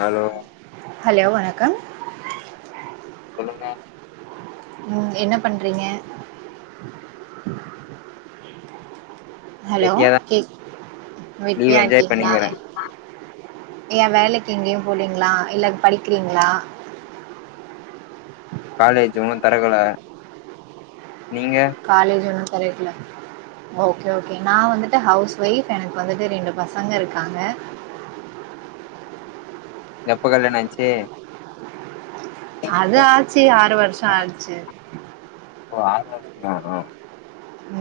Hello hello வணக்கம் சொல்லுங்க ம் என்ன பண்றீங்க ஹலோ வெட்டியாதா கேக் லீவ் வெட்டியா என்ஜாய் இருக்கீங்ளா பண்ணிக்கிறே ஏ வேலைக்கி எங்கியு போலீங்ளா இல்ல படிக்கிறீங்ளா காலேஜ் உன்னு தறக்கல நீங்க காலேஜ் உன்னு தெறக்கல ஓகே ஓகே நா வந்துட்டு ஹவுஸ் ஒய்ஃப் எனக்கு வந்துட்டு ரெண்டு பசங்க இருக்காங்க எப்ப கால்யாண ஆய்ன்ச்சி அது ஆச்சு ஆறு வருஷோ ஆச்சு ஓ ஆறு வருஷந்தானா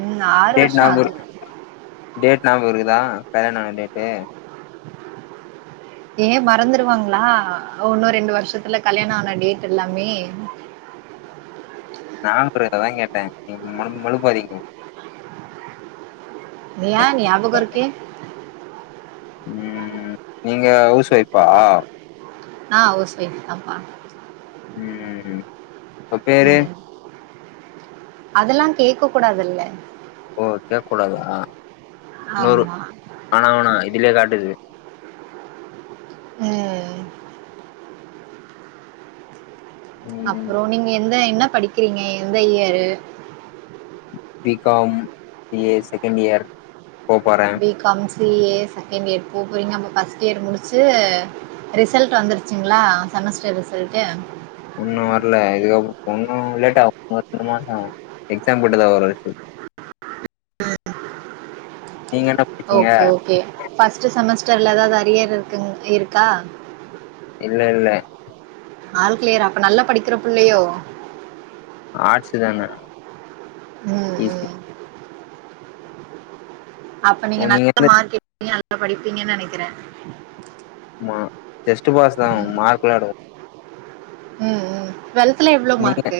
ம் ஆறு வருஷோ ஆகுது டேட் நாபகோ இருக்குதா கல்யாண ஆன டேட்டு ஏ மறந்துருவாங்களா ஒன்னு ரெண்டு வருஷத்துல கல்யாண ஆன டேட் எல்லாமே நாப் இருக்குதாதா கேட்டே நீங் மழு மழுப்பாதிங்கோ யா ஞாபகோ இருக்கே ம் நீங்க ஹவுஸ் ஒய்ஃபா ஆ ஹவுஸ் ஒய்ஃப்தாம்பா ம் உங்க பேரு ம் அதெல்லா கேக்க கூடாதுல்ல ஓ கேக்ககூடாதா, நூறு ஆமாம் வேணா வேணா இதுலே காட்டுது ம் ம் அப்றோ நீங்க எந்த என்ன படிக்கிறீங்க எந்த year B com C A second year போப்போறே B com C A second year போப்போறீங்க அப்ப ஃபர்ஸ்ட் இயர் முடிச்சு ரிசல்ட் வந்துருச்சிங்களா செமஸ்டர் ரிசல்ட் இன்னு வரல இதுக்கப்றோ இன்னு லேட்டாவு ஒரு ரெண்டு மாசம் ஆவு எக்ஸாம் கிட்டதா வரு ரிசல் நீங்க என்ன படிச்சீங்க ஓகே ஓகே ஃபர்ஸ்ட் செமஸ்டர்ல ஏதாவது அரியர் இருக்குங் இருக்கா இல்ல இல்ல ஆள் கிளியரா அப்ப நல்ல படிக்கிற பிள்ளையோ ஆட்ஸ் தான ம், ஈஸி ம் அப்ப நீங்க ஓ நல்லா வந்து மார்க் எடுப்பிங்க நல்லா படிப்பீங்கன்னு நெனைக்கிற ம்மா ஜெஸ்ட் பாஸ்தா மார்க் லா எடுக்க ம் ம் டுவெல்த்ல எவ்ளோ நீங்க மார்க்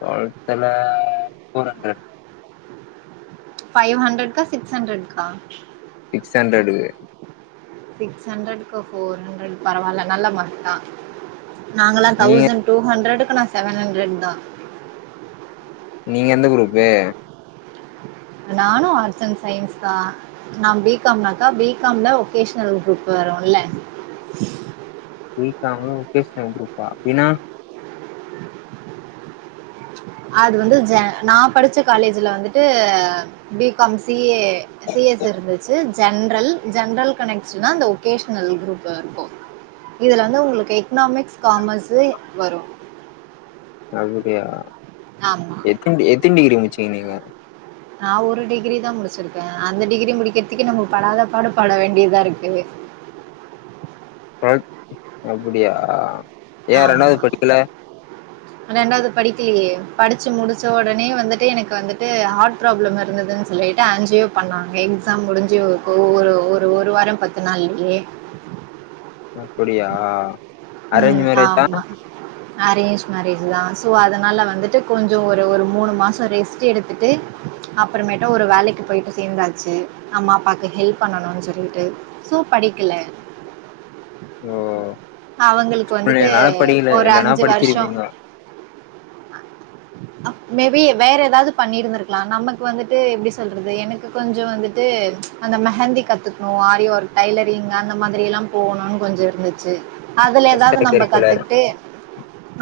டுவெல்த்ல ஃபோர் ஹண்ட்ரட் ஃப்வ் ஹண்ட்ரட்க்கா சிக்ஸ் ஹண்ட்ரட்க்கா சிக்ஸ் ஹண்ட்ரட்க்கு சிக்ஸ் ஹண்ட்ரட்க்கு ஃபோர் ஹண்ட்ரட் பரவாயில்ல நல்ல மார்க்கு தா நாங்கல்லா நீங்க தௌசண்ட் டூ ஹண்ட்ரடுக்குா நா செவன் ஹண்ட்ரட்தா நீங்க எந்த குரூப்பு நானு ஆர்ட்ஸ் அண்ட் சயின்ஸ் தா நா பி காம்னாக்கா பி காம்ல ஒகேஷனல் குரூப் வரும்ல பி காம் ல ஓகேஷ்னல் குரூப்பா அப்படினா அது வந்து ஜ நா படிச்ச காலேஜ்ல வந்துட்டு B com C A C S இருந்துச்சு ஜென்ரல் ஜென்ரல் கனெக்ஷனா அந்த ஒகேஷனல் குரூப் இருக்கு இதுல வந்து உங்களுக்கு எக்கனாமிக்ஸ் காமர்ஸ் வரு அப்டியா ஆமா எத்தினி எத்தினி டிகிரி முடிச்சிங்க நீங்க நா ஒரு டிகிரி தா முடிச்சிருக்கே அந்த டிகிரி முடிக்கிறதுக்கே நம்ம படாத பாடு பட வேண்டியதா இருக்கு டுவெல் அப்படியா ஆமா ரெண்டாவது படிக்கலயே படிச்சு முடிச்ச ஒடனே வந்துட்டு எனக்கு வந்துட்டு ஹார்ட் ப்ராப்ளம் இருந்ததுன்னு சொல்லி ட்டு ஆஞ்சியோ பண்ணாங்க எக்ஸாம் முடிஞ்சு ஒரு ஒரு ஒரு வாரம் பத்து நாள்லையே அப்படியா அரேஞ்ச் ம். மேரேஜா ஆமா. அரேஞ்ச் மேரேஜ்தா ஸோ அதனால வந்துட்டு கொஞ்சோ ஒரு ஒரு மூணு மாசம் ரெஸ்ட் எடுத்துட்டு அப்பறமேட்ட ஒரு வேலைக்கு போயிட்டு சேந்தாச்சு அம்மா அப்பாக்கு ஹெல்ப் பண்ணணுனு சொல்லிட்டு சோ படிக்கல ஓ அவங்களுக்கு வந்துட்டு அப்படிங்கறனால படிக்கல ஒரு இல்லன்னா வருஷம் படிச்சிருப்பீங்க அ மே பி வேற ஏதாவது பண்ணிருந்திருக்கலா நமக்கு வந்துட்டு எப்டி சொல்றது எனக்கு கொஞ்சோ வந்துட்டு அந்த மெஹந்தி கத்துக்ணு ஆரி ஒர்க் டை்லரிங் அந்த மாதிரி எல்லா போகணுன் கொஞ்சோ இருந்துச்சு அதுல ஏதாவது எக்ஸ்ட்ரா நம்ம கரிக்குலர் கத்துக்கிட்டு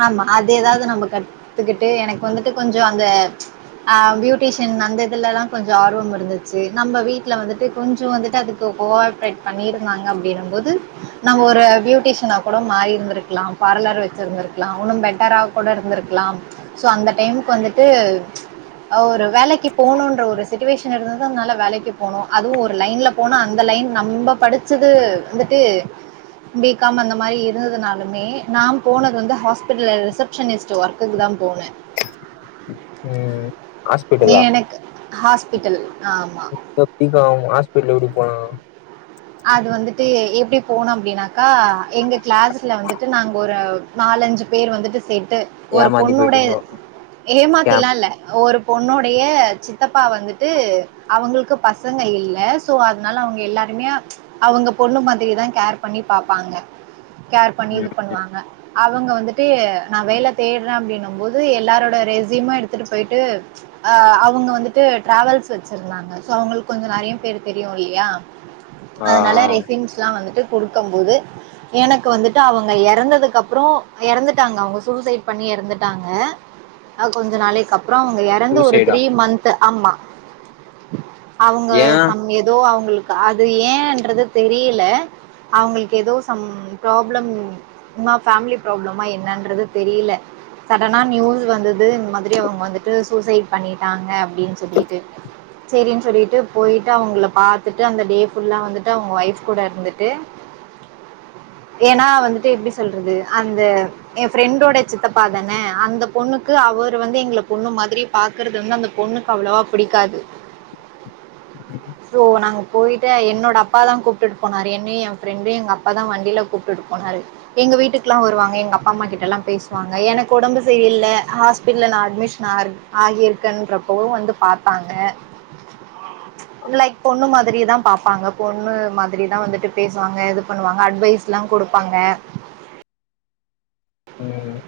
ஆமா அது ஏதாவது நம்ம கத் டு எனக்கு வந்துட்டு கொஞ்சோ அந்த அ பியூட்டிஷியன் அந்த இதுலலா கொஞ்சோ ஆர்வம் இருந்துச்சு நம்ம வீட்ல வந்துட்டு கொஞ்சோ வந்துட்டு அதுக் கு கோ ஆப்ரேட் பண்ணி இருந்தாங்க அப்டினும் போது நம்ம ஒரு பியூட்டிஷியனா கூட மாறி இருந்திருக்லா பார்லர் வச்சிருந்திருக்லா இன்னு பெட்டரா கூட இருந்திருக்லாவ் சோ அந்த டைமுக்கு வந்துட்டு ஒரு வேலைக்கு போணுன்ற ஒரு சிச்சுவேஷன் இருந்ததூனால வேலைக்கு போணு அதுவு ஒரு லைன்ல போணு அந்த லைன் நம்ம படிச்சது வந்துட்டு பி காம் அந்த மாரி இருந்ததுனாலுமே நா போனது வந்து ஹாஸ்பிடல் ரிசப்ஷனிஸ்ட் ஒர்க்குக்கு தா போனே ம் ஏ ஹாஸ்பிட்டலா எனக் ஹாஸ்பிட்டல் ஆமா [inaudible] பி காம் ஹாஸ்பிடல் எப்டி போலா அது வந்துட்டு எப்டி போனோ அப்டினாக்கா எங்க கிளாஸ்ல வந்துட்டு நாங்க ஒரு நாலஞ்சு பேர் வந்துட்டு சேத்து ஒரு ஏமாந்து பொண்ணுட போயிட்டீங்கோ ஏமாத்தி ஸ்கேம் எல்லா இல்ல ஒரு பொண்ணுடைய சித்தப்பா வந்துட்டு அவங்கள்க்கு பசங்க இல்ல சோ அதுனால அவுங்க எல்லாருமே அவுங்க பொண்ணு மாதிரிதா கேர் பண்ணி பாப்பாங்க கேர் பண்ணி இது ம் பண்ணுவாங்க அவங்க வந்துட்டு நா வேல தேட்றே அப்டின்னும் போது எல்லாரோட ரெசிமு எடுத்துட்டு போயிட்டு அ அவுங்க வந்துட்டு டிராவல்ஸ் வச்சிருந்தாங்க சோ அவங்களுக்கு கொஞ்சோ நெறைய பேரு தெரியு இல்லையா ஆ அதனால ரெஸிம்லா வந்துட்டு குடுக்கும் போது எனக்கு வந்துட்டு அவங்க எறந்ததுக்கப்றோ எறந்துட்டாங்க அவங்க சூசைட் பண்ணி எறந்துட்டாங்க அ கொஞ்ச நாளைக்கப்றோ அவுங்க எ எறந்து ஒரு சூசைடா த்ரீ மந்த் ஆமா அவுங்க ஏ சம் ஏதோ அவுங்களுக் காது ஏன்றது தெரியல அவங்களுக் ஏதோ சம் ப்ராப்ளம் சும்மா ஃபேமிலி ப்ராப்ளமா என்னன்றது தெரியல சடனா நியூஸ் வந்தது இந்த மாரி அவுங்க வந்துட்டு சூசைட் பண்ணிட்டாங்க அப்டின் சொல்லிட்டு செரின் சொல்லிட்டு போயிட்டு அவுங்கள பாத்துட்டு அந்த டே ஃபுல்லா வந்துட் டு அவுங்க வைஃப் கூட இருந்துட்டு ஏனா வந்துட்டு எப்டி சொல்றது அந்த எ ஃப்ரெண்டோட சித்தப்பாதான அந்த பொண்ணுக்கு அவர் வந்து எங்கள பொண்ணு மாதிரி பாக்குறது வந்து அந்த பொண்ணுக்கு அவ்ளவா பிடிக்காது சோ நாங்க போய்ட்டு என்னோட அப் அப்பா தா கூப்டுட் போனாரு என்ன என் ஃப்ரெண்டு எங்க அப்பா தா வண்டில கூப்டுட் போனாரு எங்க வீட்டுக்லா வருவாங்க எங்க அப்பா அம்மா கிட்டல்லா பேசுவாங்க எனக்கு ஒடம்பு சரியல்ல ஹாஸ்பிடல்ல நா அட்மிஷன் ஆர் ஆகியிருக்கன்றப்பவு வந்து பாத்தாங்க லைக் பொண்ணு மாதிரிதா பாப்பாங்க பொண்ணு மாதிரிதா வந்துட்டு பேசுவாங்க இது பண்ணுவாங்க அட்வைஸ்ல்லா குடுப்பாங்க ம்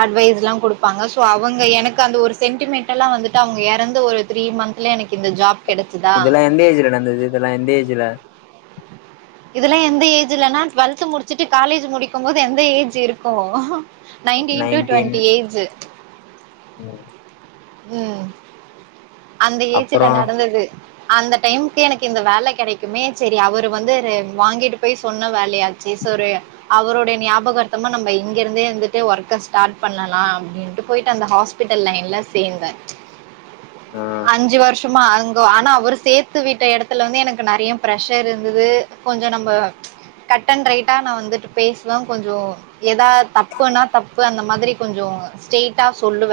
அட்வைஸ்லா குடுப்பாங்க சோ அவங்க எனக்கு அந்த ஒரு சென்டிமெண்டெலா வந்துட்டு அவுங்க எறந்து ஒரு த்ரீ மந்த் ல எனக்கு இந்த ஜாப் கெடச்சுதா. இதெல்லா எந்த ஏஜ்ல நடந்தது இதெல்லா எந்த ஏஜ்ல இதெல்லா எந்த ஏஜிலனா டுவெல்த் முடிச்சுட்டு காலேஜ் முடிக்கும் போது எந்த ஏஜ் இருக்கு நைன்டீன் டு டு்வெண்ட்டி ஏஜூ ம் ம் அந்த ஏஜுல அப்புறோ நடந்தது அந்த டைம்க்கு எனக்கு இந்த வேல கெடைக்குமே செரி அவரு வந்து வாங்கிட்டு போய் சொன்ன வேலயா ச்சீஸ் ஒரு அவரோடைய ஞாபகார்த்தமா நம்ம இங்க இருந்தே வந்துட்டு ஒர்க்க ஸ்டாட் பண்ணலா அப்டின்ட்டு போய்ட்டு அந்த ஹாஸ் பிட்டல் லைன்ல சேந்த ஆ அஞ்சு வர்ஷ் சுமா அங்க ஆனா அவரு சேத்துவிட்ட எடத்துல வந்து எனக்கு நெறையி பிரஷர் இருந்தது கொஞ்சோ நம்ம கட்டண் ரைட்டா நான் வந்துட்டு பேசுவ கொஞ்சோ எதா தப்புனா தப்பு அந்த மாதிரி கொஞ்சோ ஸ்ட்ரெய்ட்டா சொல்லுவ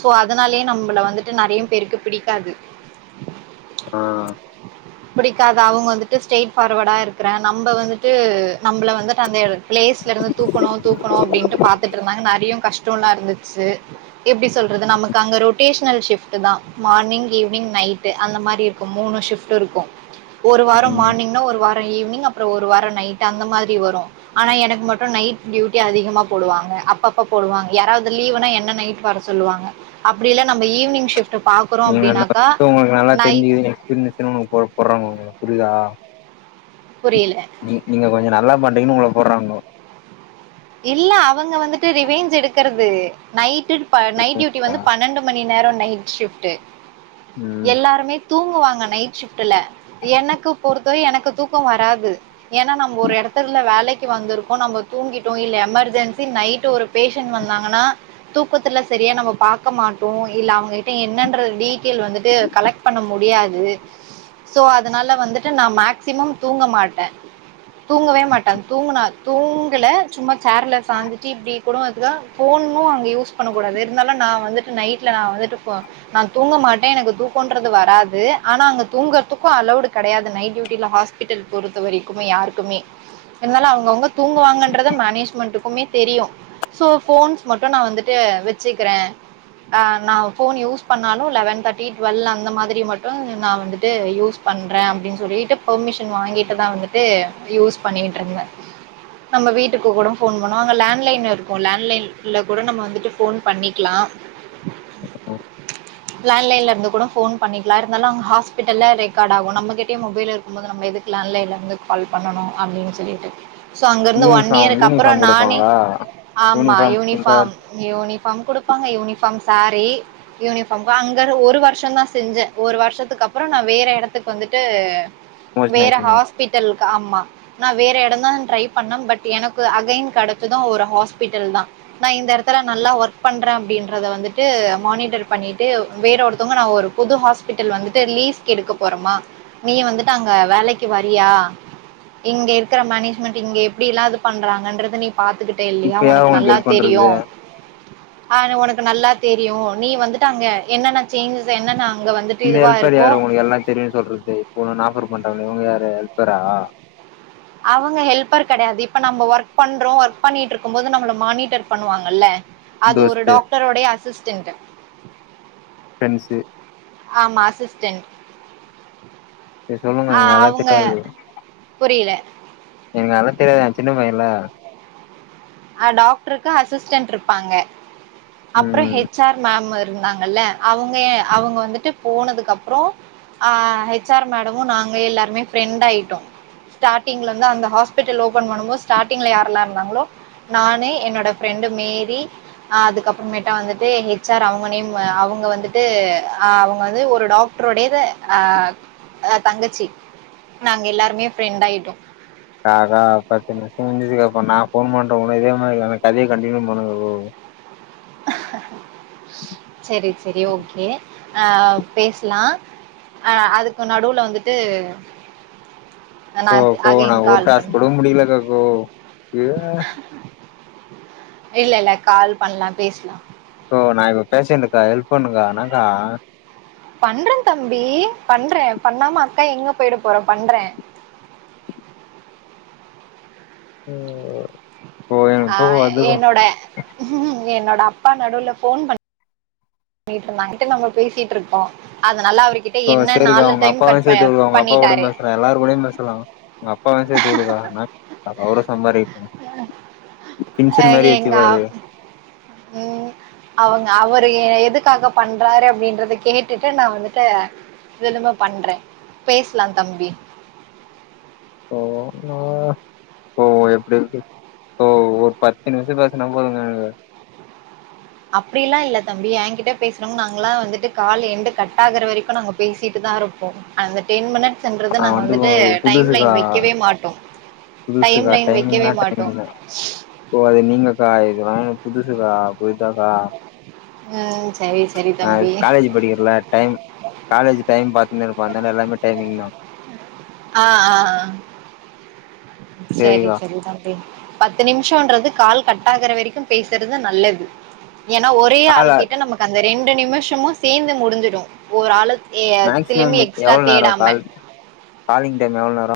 சோ அதனாலயே நம்மள வந்துட்டு நெறைய பேருக்கு பிடிக்காது ஆ பிடிக்காது அவ்ங்க வந்துட்டு ஸ்ட்ரெய்ட் ஃபார்வடா இருக்குற நம்ம வந்துட்டு நம்ள வந்துட்டு அந்த எட பிளேஸ்ல இருந்து தூக்கணு தூக்கணு அப்டின்ட்டு பாத்துட்ருந்தாங்க நெறையு கஷ் டோலா இருந்துச்சு எப்டி சொல்றது நமக்கு அங்க ரொட்டேஷ்னல் ஷிப் ட்டுதா மார்னிங் ஈவினிங் நைட்டு அந்த மாரி இருக்கு மூணு ஷிப்ட்டு இருக்கூ ஒரு வாரோ ம் மார்னிங்னா ஒரு வாரோ ஈவினிங் அப்புறோ ஒரு வாரோ நைட்டு அந்த மாதிரி வரு ஆனா எனக்கு மட்டும் நைட் டியூட்டி அதிகமா போடுவாங்க அப்ப அப்ப போடுவாங்க யாராவ்து லீவுனா என்ன நைட்டு வர சொல்லுவாங்க அப்டி இல்ல நம்ம ஈவினிங் ஷிப் நீங்க நல்லா இது உங்ளுக்கு நை தெரிஞ்சுகிதுன் எக்ஸ்பீரீனஸ்ஸு உங்கள கூப்புறாங்க உங்ளுக்கு புரிதா புரில நீங்க கொஞ்சோ நல்லா பண்றீங்கன் உங்குள போட்றாங்கோ இல்ல அவங்க வந்துட்டு ரிவேஞ் எடுக்கறது நைட்டு ப நைட் டியூட்டி புரியுதுங்களா வந்து பணண்டு மணி நேரோ நைட் ஷிஃப்ட்டு ம் எல்லாருமே தூங்குவாங்க நைட் ஷிப்ட்டுல எனக்கு பொறுத்தவை எனக்கு தூக்கோ வராது ஏனா நம் ஒரு எடத்துர்ல வேலைக்கு வந்துருக்கோ நம்ம தூங்கி ட்டோ இல்ல எமர்ஜென்சி நைட்டு ஒரு பேஷன் வந்தாங்கனா தூக்கத்துல சரியா நம்ம பாக்க மாட்டோ இல்ல அவுங்ககிட்ட என்னன்ற டீ டில் வந்துட்டு கலெக்ட் பண்ண முடியாது சோ அதுனால வந்துட்டு நா மேக்சிமம் தூங்க மாட்ட தூங்கவே மாட்ட தூங்குனா தூங்கல சும்மா சேர்ல சாஞ்சிட்டு இப்டி கூடோ அதுக்கா ஃபோன்னூ அங்க யூஸ் பண்ண கூடாது இருந்தாலு நா வந்துட் நைட்ல நா வந்துட்டு இப்போ நா தூங்க மாட்டே எனக்கு தூக்கோன்றது வராது ஆனா அங்க தூங்குறதுக்கூ அலவ்டு் கெடையாது நைட் டியூட்டில ஹாஸ் பிட்டல் பொறுத்த வரைக்குமே யாருக்குமே இருந்தாலு அவுங்கவ்ங்க தூங்குவாங்கன் றது மேனேஜ்மெண்ட்டுக்குமே தெரியு சோ ஃபோன்ஸ் மட்டு நா வந்துட்டு வெச்சுக்கிற ஆ நா ஃபோன் யூஸ் பண்ணாலு லெவன் தேர்ட்டி டுவல் அந்த மாதிரி மட்டு நா வந்துட்டு யூஸ் பண்ற அப்டின் சொல்லிட்டு பெர்மிஷன் வாங்கிட்டுதா வந்துட்டு யூஸ் பண்ணிட்ருந்த நம்ம வீட்டுக்கு கூட ஃபோன் பண்ணுவோ அங்க லேண்லைன் இருக்கு லேண்லைன்ல கூட நம்ம வந்துட்டு ஃபோன் பண்ணிக்லா அதுக்கப்றோ லேண்லைன்ல இருந்து கூட ஃபோன் பண்ணிக்லா இருந்தாலு ஹாஸ்பிட்டல்ல ரெக்காடாகு நம்ம கிட்டயு மொபைல் இரு க்குபோது நம்ம எதுக்கு லேண்லைன்ல இருந்து கால் பண்ணனு அப்டின் சொல்லிட்டு சோ அங்க இருந்து ஒன் யூனிஃபார்ம் இயருக்கு அப்புறோ யூனிஃபார்ம் நானே குடுப்பாங்களா ஆமா யூனிஃபார்ம் நீங்க யூனிஃபாம் யூனிஃபாம் குடுப்பாங்க யூனிஃபாம் சாரி யூனிஃபாம் அங்க ஒரு வருஷந்தா செஞ்ச ஒரு வர்ஷத்துக்கப்புறோ நா வேற எடத்துக் வந்துட்டு ப்ரமோஷன் வேற ஆயிட்டீங்க ஹாஸ்பிட்டலுக்கு ஆம்மா நா வேற எடந்தா ட்ரை பன்னம்பட் எனக்கு அகைன் கெடைச்சதூ ஒரு ஹாஸ்பிட்டல் தா நா இந்த எடத்துல நல்லா ஒர்க் பண்றே அப்டின்றத வந்துட்டு மானிட்டர் பண்ணிட்டு வேற ஒருத்தவங்க நா ஒரு புது ஹாஸ்பிட்டல் வந்துட்டு லீஸ்க்கு எடுக்க போறமா நீ வந்துட்டு அங்க வேலைக்கி வறியா இங்க இருக்கிற மேனேஜ்மெண்ட் இங்க எப்டில்லா இது பண்றாங்கன்றத நீ பாத்துக்கிட்டே இல்லியா இப்ப யாரு ஒனக்கு உங்களுக்கு நல்லா ஹெல்ப் தெரியு பண்றது அங்கன ஒனக்கு நல்லா தெரியு நீ வந்துட்டு அங்க என்னன்ன சேஞ்சஸ் என்னனு அங்க வந்து இந்த ஹெல்ப்ர் யார் ஒங்ளுக்கு எல்லா தெரியுன்னு சொல்றது இப்போ ஒன்ன ஆபர் பண்றாங்கலே இவுங்க யாரு ஹெல்ப்பரா அவங்க ஹெல்பர் கெடையாது இப்ப நம்ம ஒர்க் பண்றோ ஒர்க் பண்ணிட்டு இருக்கு போது நம்மள மானிட்டர் பண்ணுவாங்கல்ல அது ஒரு தோஸ்து டாக்டரொடய அசிஸ்டன்டு ஃப்ரண்ஸு ஆமா அசிஸ்டன்ட் சரி சொல்லுங்க ஆ எனக்கு அதெல்லா அவுங்க தெரியாது புரில எனக்கு அதல்லா தெரியாது நா சின்ன பையயல ஆ டாக்டருக்கு அசிஸ்டன்ட் இருப்பாங்கஅப்றோ ம் ஹெச் ஆர் மேமூ இருந்தாங்கல்ல அவுங்க ஏ அவுங்க வந்துட்டு போனதுக்கப்றோ ஆ ஹெச் ஆர் மேடமு நாங்க எல்லாருமே ஃப்ரெண்ட் ஆயிட்டோ ஸார்டி்ல இருந்து அந்த ஹாஸ்பிடல் ஓபன் பண்ணபோ ஸ்டாடீங்ல யாரல்லா இருந்தாங்ளோ நானு என்னோட ஃப்ரெண்டு மேரி அதுக்க அப்பறமேட்டா வந்துட்டு ஹெச் ஆர் அவுங்க நேம் அவுங்க வந்துட்டு அவுங்க வந்து ஒரு டாக் டரொட அ தங்கச்சி நாங்க எல்லாருமே ஃப்ரெண்ட் ஆயிட்டோ நா தா பத்து நிமிஷம் முஞ்சதுக்கு அப்ப நா போமாட்ட உனும் இதே மாரி அந்த கதையை கண்டினியூ பண்ணுங்க ப்ரோ செரி செரி ஓகே அஹ பேசலாம் அஹ அதுக்கு நடுவுல வந்துட்டு ஓ நான் போ நா அகைன் ஒரு கால் டாஸ் போட பண்றேன் முடியலக்கா கோ இல்ல இல்ல கால் பண்லா பேசலா யோ நான் இப்போ பேசினுக்கேஹெப் பண்ணுங்க்கா எனனக்கா பண்றே தம்பி பண்றே பண்ணாம அக்கா எங்க போயட போறோ பண்றே உம் ஆ என்னோட என்னோட அப்பா நடுவுல ஃபோன் பண்ண பண்ணிட்டு இருந்தாங்க நம்ம பேசிட்டு இருக்கோ அது நல்லா அவர்கிட்ட கோ என்ன சரிக்கா நாலு அவுங்க டைம் அப்பாவா கட் சேத்து ப- விடுவாங்க உங்கப்பா பண்ணிட்டாரு உடம்ப அப்ப எல்லாரு கூடயையு பேசலா எங்க அப்பாவயு சேத்து வுடுக்கா அவரு சம்பாதிக்க ஏங்க அப் உம் அவுங்க அவரு ஏ எதுக்காக பண்றாரு அப்டின்றத கேட்டுட்டு நா வந்துட்டு நெஜமா பண்றே பேசலாந்தம்பி ஓ ஓ ஓ எப்டி இருக்கு ஓ பத்து நிமிஷ பேசனா போதுங்க அப்டிலா இல்ல தம்பி ஏங்கிட்ட பேசனும்ங்க நாங்கல்லா வந்துட்டு கால் எண்டு கட் ஆகுற வரைக்கு நாங்க பேசிட்டு தா இருப்போ அந்த டென் மினிட்ஸ்ன்றது நா நாங்க வந்து வந்துட்டு டைம் லைன் புதுசுக்கா வெக்கவே மாட்டோ டைம் புதுசுக்கா லைன் வெக்கவே மாட்டோ ஓ அது நீங்கக்கா இதுவேற புதுசுக்கா புரிதாக்கா ம். சரி, சரி நா தம்பி. காலேஜ் படிக்கிறல டைம் காலேஜ் டைம் பாத்தீங்னே இருக்கு அதந்தால எல்லாமே டைமிங் தா ஆ ஆ ஆ செரி சேரிக்கா செரி தான் பத்து நிமிஷம்ன்றது கால் கட் ஆகுற வரைக்கும் பேசுறது நல்லது ஏனா ஒரே கால ஆள் கிட்ட நமக்கு அந்த ரெண்டு நிமிஷமும் சேந்து முடிஞ்சிடும் ஒரு ஆள் மேக்சிமம் ஏத்தலுமெ எக்ஸ்ட்ரா எவ்ளோ நேரோ தேடாம கால் காலிங் டைம் எவ்ளோ நேரோ